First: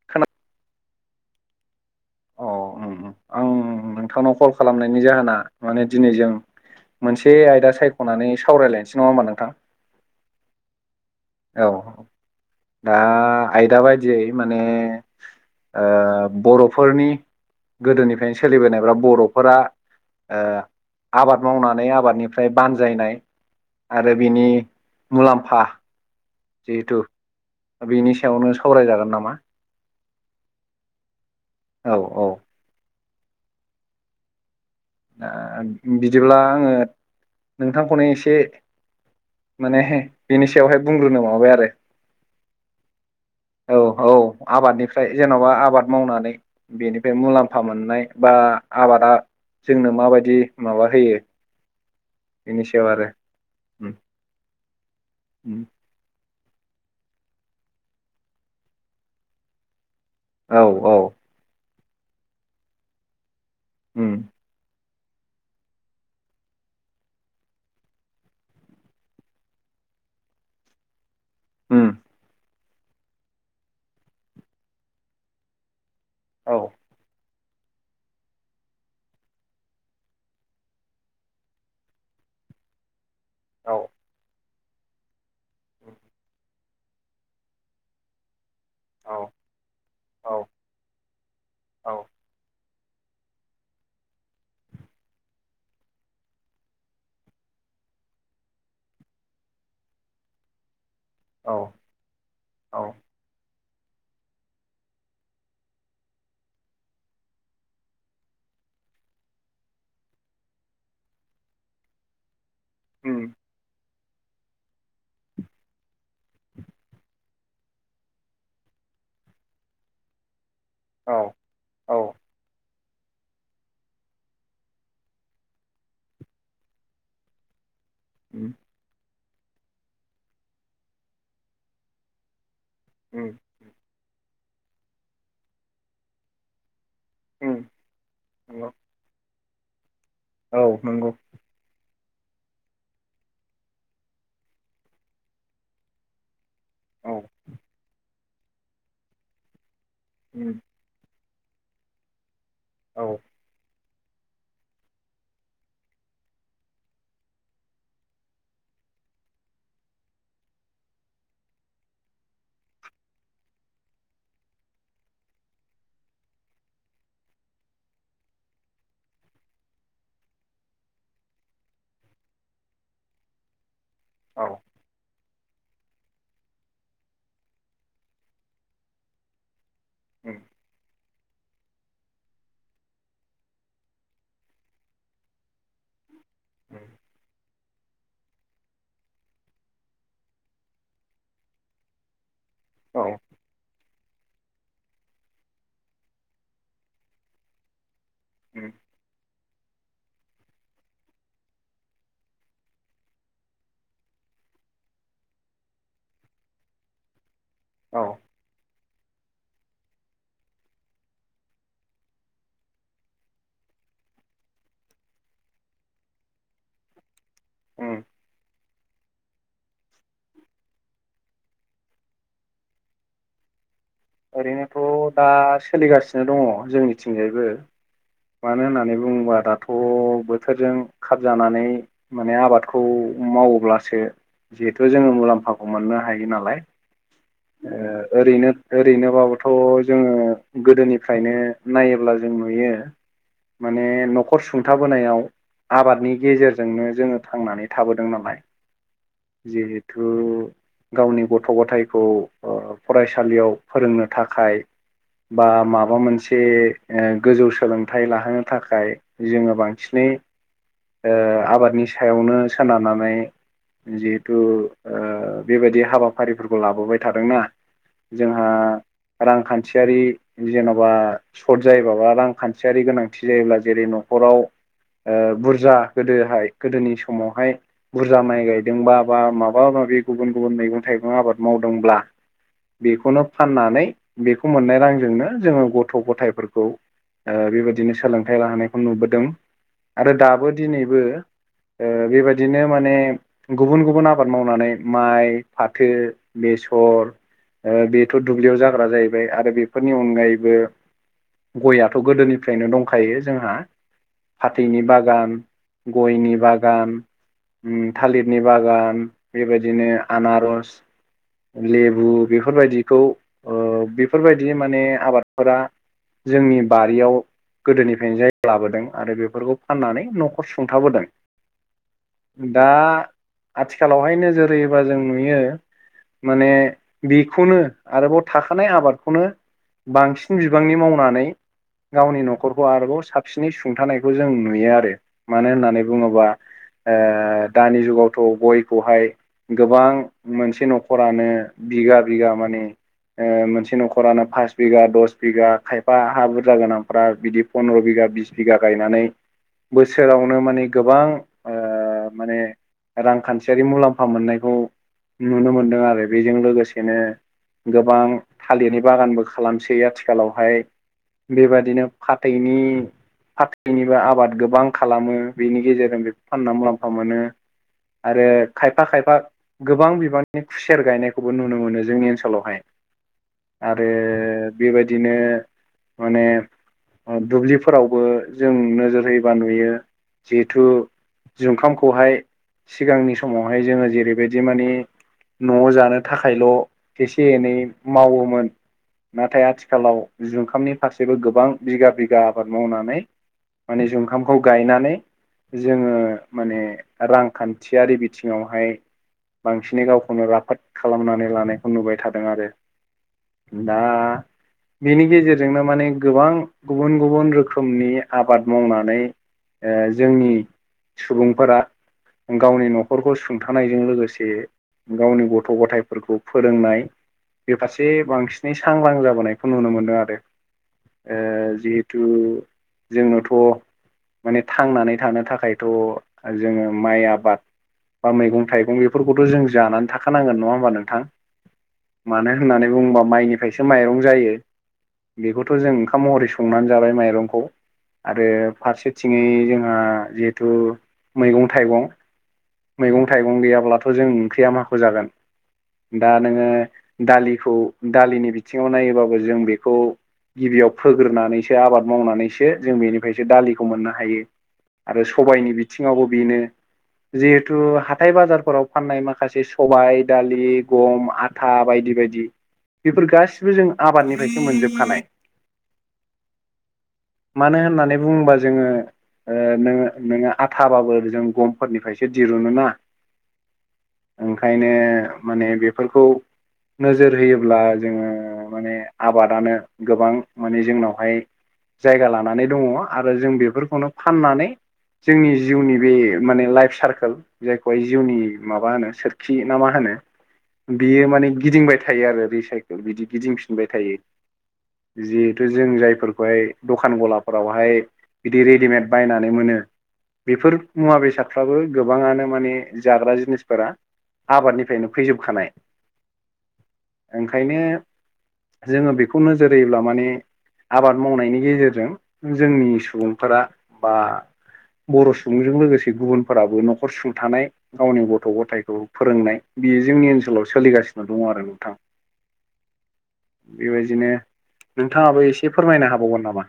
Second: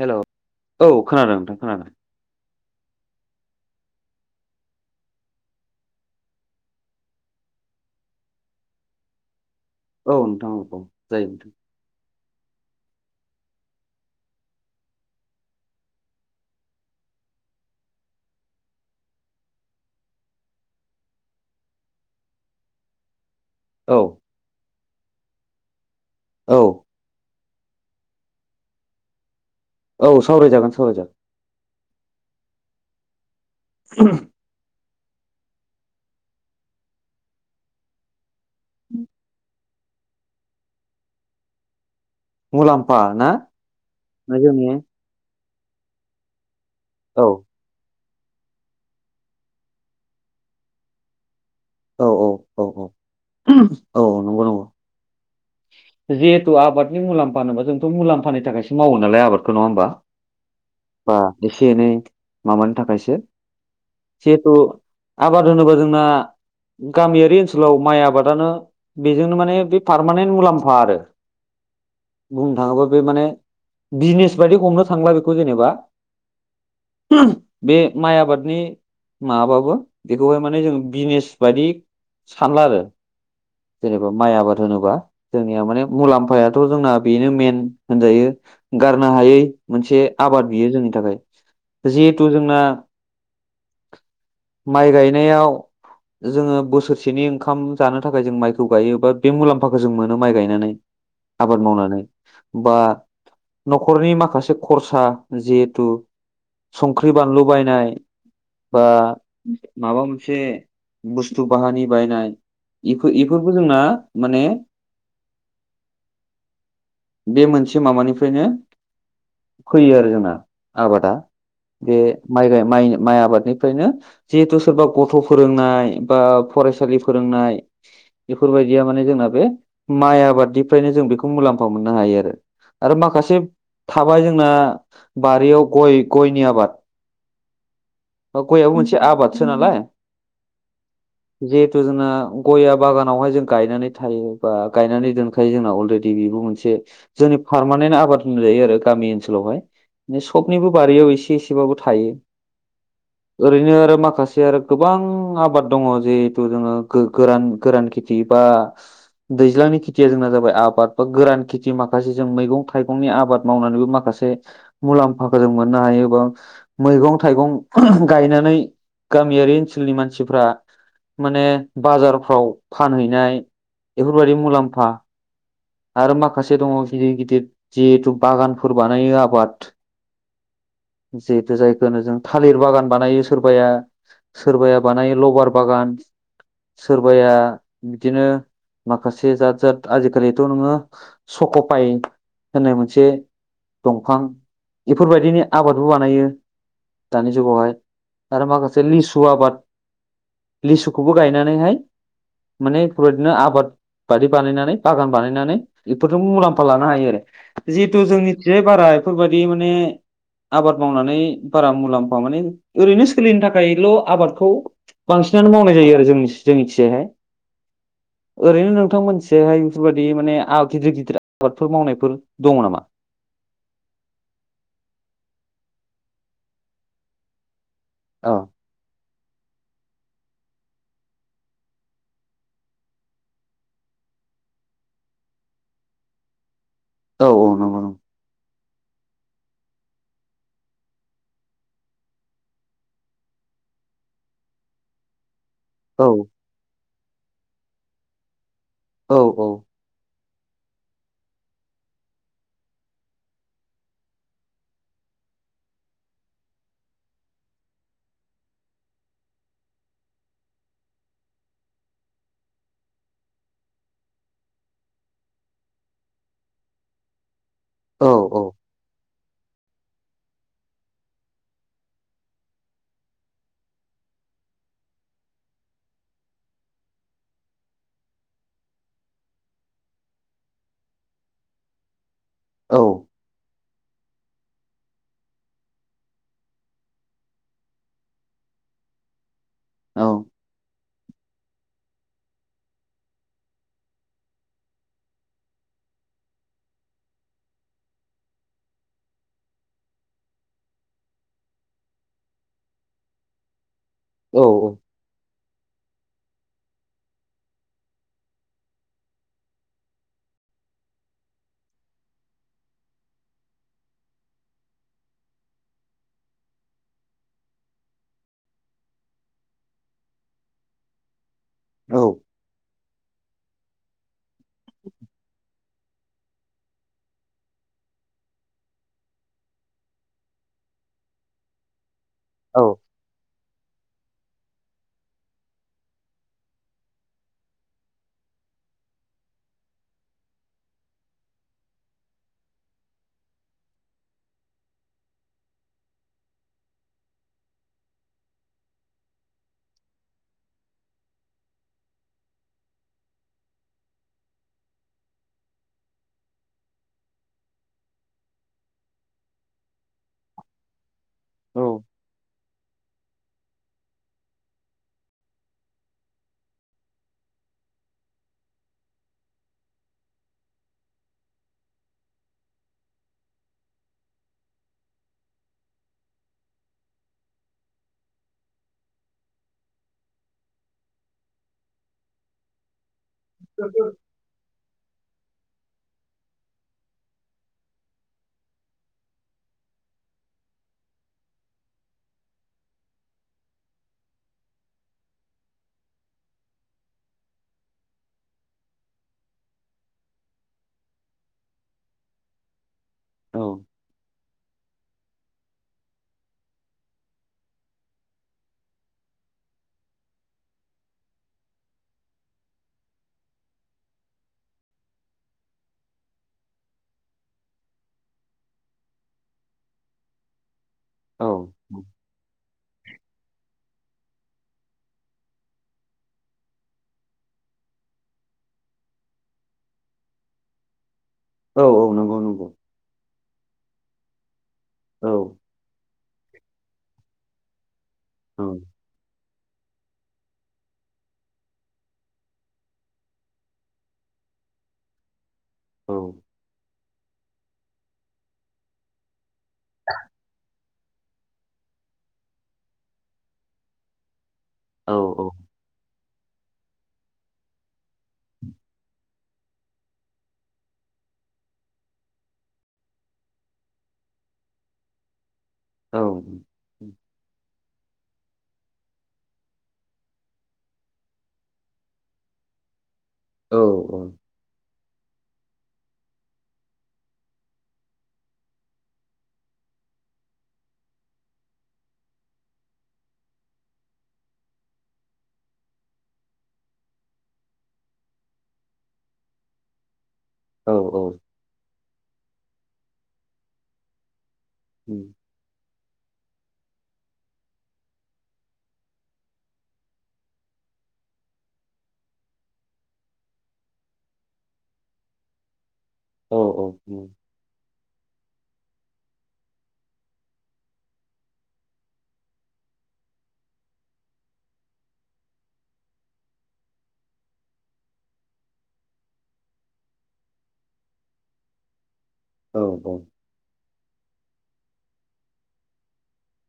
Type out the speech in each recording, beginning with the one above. Hello, खोना औ खोनादों नोंथां खोनादों। अ आं उम नोंथांनाव कल खालामनायनि जाहोना माने दिनै जों मोनसे आयदा सायख'नानै सावरायलायनोसै नङा होमबा नोंथां? औ नोंथां औ। जायो नोंथां औ दा आयदा बायदियै माने ओ बर'फोरनि गोदोनिफ्रायनो सोलिबोनाय बा बर'फोरा ओ आबाद मावनानै आबादनिफ्राय बानजायनाय औ आरो बिनि मुलाम्फा औ जिहेथु बेनि सायावनो सावरायजागोन नामा? औ सावरायजागोन सावरायजागोन। औ औ। [unintelligible] [unintelligible] बिदिब्ला आङो नोंथांखौनो एसे [unintelligible] माने बेनि सायावहाय बुंग्रोनो माबाबाय आरो। मुलाम्फा ना औ औ जोंनि आबादनिफ्राय जेन'बा आ बाद मावनानै बेनिफ्राय औ मुलाम्फा मोननाय बा आबादा जोंनो माबायदि माबा होयो औ बेनि औ सायाव औ आरो। उम। औ नंगौ नंगौ उम। जिहेथु आबादनि मुलाम्फा होनोबा जोंथ' मुलाम्फानि थाखायसो मावो नालाय आबादखौ नंआ होमबा औ औ बा एसे एनै माबानि थाखायसो उम जिहेथु आबाद होनोबा जोंना गामियारि ओनसोलाव माइ आबादानो बेजोंनो माने बे पारमानेन्ट मुलाम्फा आरो। ह बुंनो थाओबा बे माने बिजनेस बायदि हमनो थांङोब्ला बेखौ जेनेबा औ हो बे माइ आबादनि माबाबो बेखौहाय मानि जों बिजनिस बादि सानला आरो औ जेनेबा माइ आबाद होनोबा जोंनिया माने मुलाम्फाया [inaudible] दाथ' जोंना बेनो मेन होनजायो गारनो औ हायै मोनसे औ आबाद बियो जोंनि थाखाय जिहिथु जोंना माइ गायनाआव जोङो बोसोरसेनि ओंखाम जानो थाखाय जों माइखौ गायो बा बे मुलाम्फाखौ जों मोनो माइ गायनानै औ आबाद मावनानै बा औ न'खरनि माखासे खरसा जिहेथु संख्रि बानलु बायनाय बा माबा मोनसे बुस्थु बाहानि बायनाय इ इफोरबो उम बेफोरखौ जोंना माने बे मोनसे माबानिफ्रायनो फैयो आरो जोंना। आबादा औ बे औ माइ गाइ माइ आबाद बेनिफ्रायनो जिहेतु सोरबा गथ' फोरोंनाय बा फरायसालि फोरोंनाय उम बेफोरबायदिया माने जोंना बे माइ आबादनिफ्रायनो जों बेखौ मुलाम्फा मोननो हायो आरो आरो उम माखासे थाबाय जोंना बारिआवव गय गयनि आबाद [inaudible] नंगौ गयाबो मोनसे आबादसो नालाय औ नंगौ जिहेथु जोंना गया बागानावहाय जों गायनानै थायो बा गायनानै दोनखायो जोंना अलरेडि बेबो मोनसे औ जोंनि पारमानेन्ट आबाद होनजायो आरो गामि ओनसोलावहाय उम सबनिबो बारियाव एसे एसेबाबो थायो औ ओरैनो आरो माखासे माखासे आरो गोबां आबाद दङ जिहेथु जोङो गोरान गोरान खेथि बा दैज्लांनि खेथिया जोंना जाबाय आबाद बा गोरान खेथि माखासे जों मैगं थाइगंनि आबाद मावनानैबो माखासे जे‌ मुलाम्फाखौ जों मोननो हायो बा मैगं थाइगं उम गायनानै गामिआरि ओनसोलनि मानसिफ्रा माने बाजारफ्राव फानहैनाय बेफोरबायादि औ मुलाम्फा आरो माखासे दङ गिदिर गिदिर जिहिथु बागानफोर बानायो आबाद उम जिहेतु जायखौ जों थालिर बागान बानायो सोरबाया सोरबाया बानायो ल'बार बागान उम सोरबाया बिदिनो माखासे जाद जाद आजिखालिथ' नोङो स'ख'फाय होननाय औ मोनसे दंफां बेफोरबादिनि आबादबो बानायो दानि जुगावहाय आरो उम मासे लिसु आबाद लिसुखौबो गायनानैहाय माने बेफोरबादिनो आबाद बादि बानायनानै बागान बानायनानै बेफोरजों मुलाम्फा लानो हायो आरो। जिहेतु औ जोंनिथियाय बारा बेफोरबायदि माने आबाद मावनानै बारा मुलाम्फा मानि ओरैनो सोलिनो थाखायल' आबादखौ बांसिनानो मावनाय जायो आरो जों जोंनि थिंजायहाय उम ओरैनो नोंथां मोनथिहाय बेफोरबादि माने गिदिर गिदिर आबादफोर मावनायफोर दङ नामा [inaudible] ओरैनोथ' दा सोलिगासिनो दङ जोंनिथिंजायबो औ मानो होननानै बुङोबा दा थ' बोथोरजों खाब जानानै माने आबादखौ मावोब्लासो जिहेथु जोङो मुलाम्फाखौ मोननो हायो नालाय औ औ नंगौ नंगौ ओ ओरैनो ओरैनोबाबोथ' जोङो गोदोनिफ्रायनो नायोब्ला जों नुयो माने न'खर सुंथाबोनायाव आबादनि गेजेरजोंनो जोङो थांनानै थाबोदों नालाय। औ औ जिहेथु गावनि गथ' गथायखौ ओ फरायसालियाव फोरोंनो थाखाय बा माबा मोनसे ओ गोजौ सोलोंथाइ लाहोनो थाखाय जोङो बांसिनै ओ आबादनि सायावनो सोनारनानै जिहेथु ओ बेबायदि हाबाफारिफोरखौ लाबोबाय थादोंना? औ औ। जोंहा रांखान्थियारि जेन'बा सर्ट जायोबा बा रांखान्थियारि गोनांथि जायोब्ला जे न'खराव ओ बुरजा गोदोहाय गोदोनि समावहाय बुरजा माइ गायदोंबा बा माबा गुबुन गुबुन मैगं थाइगं आबाद मावदोंब्ला औ बेखौनो फाननानै बेखौ मोननाय रांजोंनो जोङो गथ' गथायफोरखौ ओ बेबायदिनो सोलोंथाइ लाहोनायखौ नुबोदों आरो दाबो दिनैबो ओ बेबायदिनो माने गुबुन गुबुन आबाद मावनानै माइ फाथो बे बेसर ओ बेथ' दुब्लियाव जाग्रा जाहैबाय आरो बेफोरनि अनगायैबो गयाथ' गोदोनिफ्रायनो दंखायो जोंहा औ फाथैनि बागान गयनि बागान थालिरनि बागान बेबायदिनो आनारस लेबु बेफोरबायदिखौ ओबेफोरबायदि माने आबादफोरा जोंनि बारियाव गोदोनिफ्रायनो जायगा लाबोदों आरो बेफोरखौ फाननानै न'खर सुंथाबोदों दा आथिखालावहाय नोजोर होयोबा जों नुयो माने बेखौनो आरोबाव थाखानाय आबादखौनो बांसिन बिबांनि मावनानै गावनि न'खरखौ आरोबाव साबसिनै सुंथानायखौ जों नुयो आरो मानो होननानै बुङोबा ओ दानि जुगावथ' गयखौहाय गोबां मोनसे न'खरानो बिगा बिगा माने ओ मोनसे न'खरानो पास बिगा दस बिगा खायफा हा बुरजा गोनांफ्रा बिदि फन्द्र' बि बिगा बिस बिगा गायनानै बोसोरावनो माने गोबां ओ ओ माने रांखान्थियारि मुलाम्फा मोननायखौ नुनो मोनदों आरो बेजों लोगोसेनो गोबां थालिरनि बागानबो खालामसै आथिखालावहाय बेबायदिनो फाथै बिनि फाथैनिबो आबाद गोबां खालामो बेनि गेजेरजों बेखौ फानना मुलाम्फा मोनो आरो खायफा खायफा गोबां बिबांनि खुसेर गायनायखौबो नुनो मोनो जोंनि ओनसोलाव आरो बेबायदिनो माने दुब्लिफोरावबो जों नोजोर होयोबा नुयो जिहेथु जुंखामखौहाय सिगांनि समावहाय जोङो जेरैबायदि माने न'आव जानो थाखायल' एसे एनै मावोमोन नाथाय आथिखालाव जुखामनि फारसेबो गोबां बिगा बिगा आबाद मावनानै माने जुखामखौ गायनानै जोङो माने रांखान्थियारि बिथिङावहाय बांसिनै गावखौनो राफोद खालामनानै लानायखौ नुबाय थादों आरो दा बेनि गेजेरजोंनो माने गोबां गुबुन गुबुन रोखोमनि आबाद मावनानै ओ जोंनि सुबुंफोरा गावनि न'खरखौ सुंथानायजों लोगोसे गावनि गथ' गथायफोरखौ फोरोंनाय बे फारसे बांसिनै सांग्रां जाबोनायखौ नुनो मोनदों आरो। ओ औ जिहेथु जोंनोथ' माने थांनानै थानो थाखायथ' जोङो माइ आबाद बा मैगं थाइगं बेफोरखौथ' जों जानानै थाखानांगोन नङा होमबा नोंथां? औ औ नंगौ मानो नंगौ होननानै बुङोबा माइनिफ्रायसो माइरं जायो औ बेखौथ' जों ओंखाम महरै संनानै जाबाय माइरंखौ आरो औ फारसेथिङै जोंहा जिहेथु मैगं थाइगं मैगं थाइगं गैयाब्लाथ' जों ओंख्रिया माखौ जागोन‌ औ दा नोङो दालिखौ दालिनि बिथिङाव नायोबाबो जों बेखौ गिबियाव फोग्रोनानैसो आबाद मावनानैसो जों बेनिफ्रायसो दालिखौ मोननो हायो। औ आरो सबायनि बिथिङावबो बेनो जिहेथु हाथाय - बाजारफोराव फाननाय माखा माखासे सबाय, दालि, गम, आथा बायदि बायदि बायदि बेफोर गासिबो जों आबादनिफ्रायसो मोनजोबखानाय। औ। बुंङोबा जोङो नोङो नोङो आथाबाबो जों गमफोरनिफ्रायसो दिरुनो ना। ओंखायनो माने बेफोरखौ नोजोर होयोब्ला जोङो माने आबादानो गोबां माने जोंनावहाय जायगा लानानै दङ आरो जों बेफोरखौनो फाननानै जोंनि जिउनि बे माने लाइफ सारकोल जायखौहाय जिउनि माबा होनो सोरखि ना मा होनो? औ बियो माने गिदिंबाय थायो आरो रिसाइकेल बिदि गिदिंफिनबाय थायो। जिहेतु जों जायफोरखौहाय दखान गलाफोरावहाय बिदि रेडिमेड बायनानै मोनो। बेफोर मुवा बेसादफ्राबो गोबाङानो माने जाग्रा जिनिसफोरा आबादनिफ्रायनो फैजोबखानाय। औ औ ओंखायनो जोङो बेखौ नोजोर होयोब्ला माने आबाद मावनायनि गेजेरजों जोंनि सुबुंफोरा बा बर' सुबुंजों लोगोसे गुबुनफोराबो न'खर सुंथानाय गावनि गथ' गथायखौ फोरोंनाय बेयो जोंनि ओनसोलाव सोलिगासिनो दङ आरो गोथां। औ बेबायदिनो नोंथाङाबो एसे फोरमायनो हाबावगोन नामा?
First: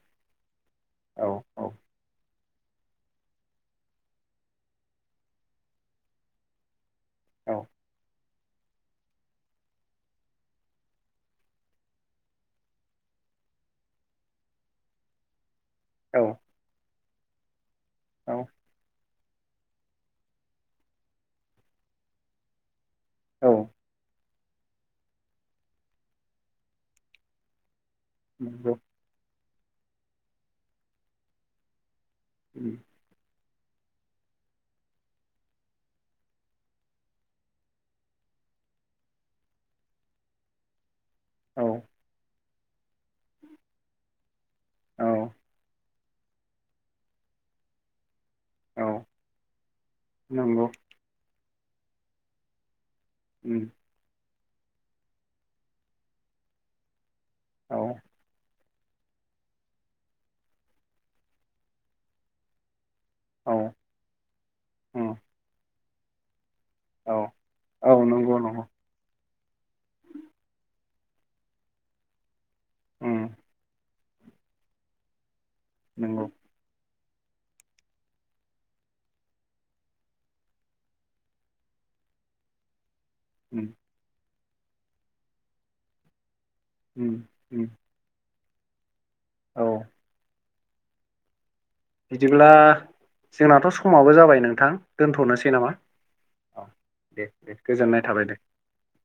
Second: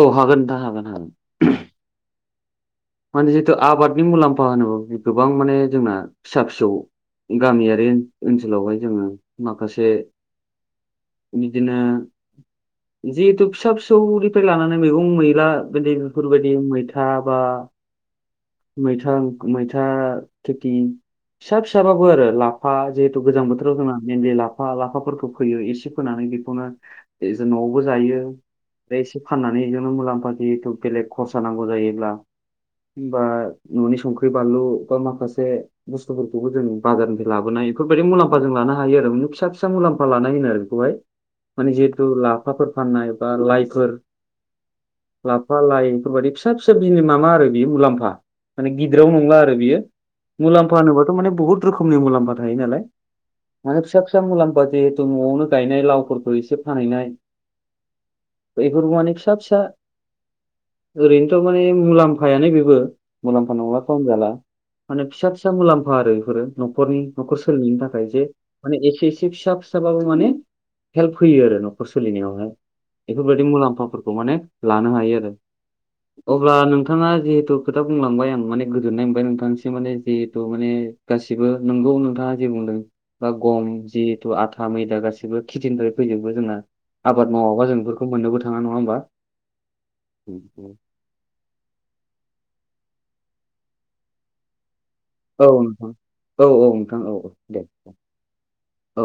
औ हागो नोंथां हागोन औ हागोन। औ माने जिहेथु आबादनि मुलाम्फा होनोब्ला गोबां माने जोंना फिसा फिसौ औ गामियारि ओनसोलावहाय जोङो माखासे बिदिनो जिहेथु फिसा फिसौनिफ्राय लानानै मैगं मैला बि बेफोर बायदि मैथा बा औ मैथा मैथा खेथि फिसा - फिसाबाबो आरो लाफा जिहेतु गोजां औ बोथोराव जोंना मइेनलि लाफा - लाफाफोरखौ फैयो एसे फोनानै बेखौनो जों न'आव बो जायो नंगौ एसे फाननानैजोंनो मुलाम्फा जथु बेलेग खरसा नांगौ जायोब्ला उम। बा न'नि संख्रि बानलु बा माखासे बुस्थुफोरखौबो जों बाजारनिफ्राय लाबोनाय बेफोरबायदि मुलाम्फा जों लानानै हायो आरो फिसा फिसा मुलामफा लानाय होनो आरो बेखौहाय। औ माने जिहेतु लाफाफोर फाननाय बा लाइफोर औ लाफा लाइ बेफोरबायदि फिसा - फिसा बिनि मामाआरो बेयो मुलाम्फा। माने औ गिदिराव नंला आरो बियो नंगौ मुलाम्फा होनोबाथ' माने बुहुत रोखोमनि मुलाम्फा थायो नालाय। माने फिसा फिसा मुलाम्फा जिहेथु न'आवनो गायनाय लावफोरखौ एसे फानहैनाय। औ। बेफोर माने फिसा फिसा ओरैनोथ' माने मुलाम्फायानो बेबो। औ मुलाम्फा नंला खौ होनजाला माने उम फिसा - फिसा मुलाम्फा आरो बेफोरो। न'खरनि औ न'खर सोलिनायनि औ थाखाय जे नंगौ नंगौ माने एखे एखे एसे फिसा फिसाबाबो माने हेल्प होयो आरो न'खर सोलिनायावहाय उम बेफोरबायदि मुलाम्फाफोरखौ खौ माने लानो हायो आरो नंगौ अब्ला नोंथाङा जिहेथु खोथा बुंलांबाय आं माने गोजोननाय मोनबाय नोंथांनासिम माने जिहेथु माने गासिबो नोंगौ नोंथाङा जे बुंदों। बा गम उम जिहेथु आथा मैदा गासिबो खेथिनिफ्राय फैजोबो जोंना। उम आबाद मावाबा उम जों बेफोरखौ मोननोबो थाङा नङा होमबा? औ। [unintelligible] बिदिब्ला जोंनाथ' समाबो जाबाय नोंथां। औ दोनथ'नोसै नामा नोंथां औ औ नोंथां औ औ दे। औ।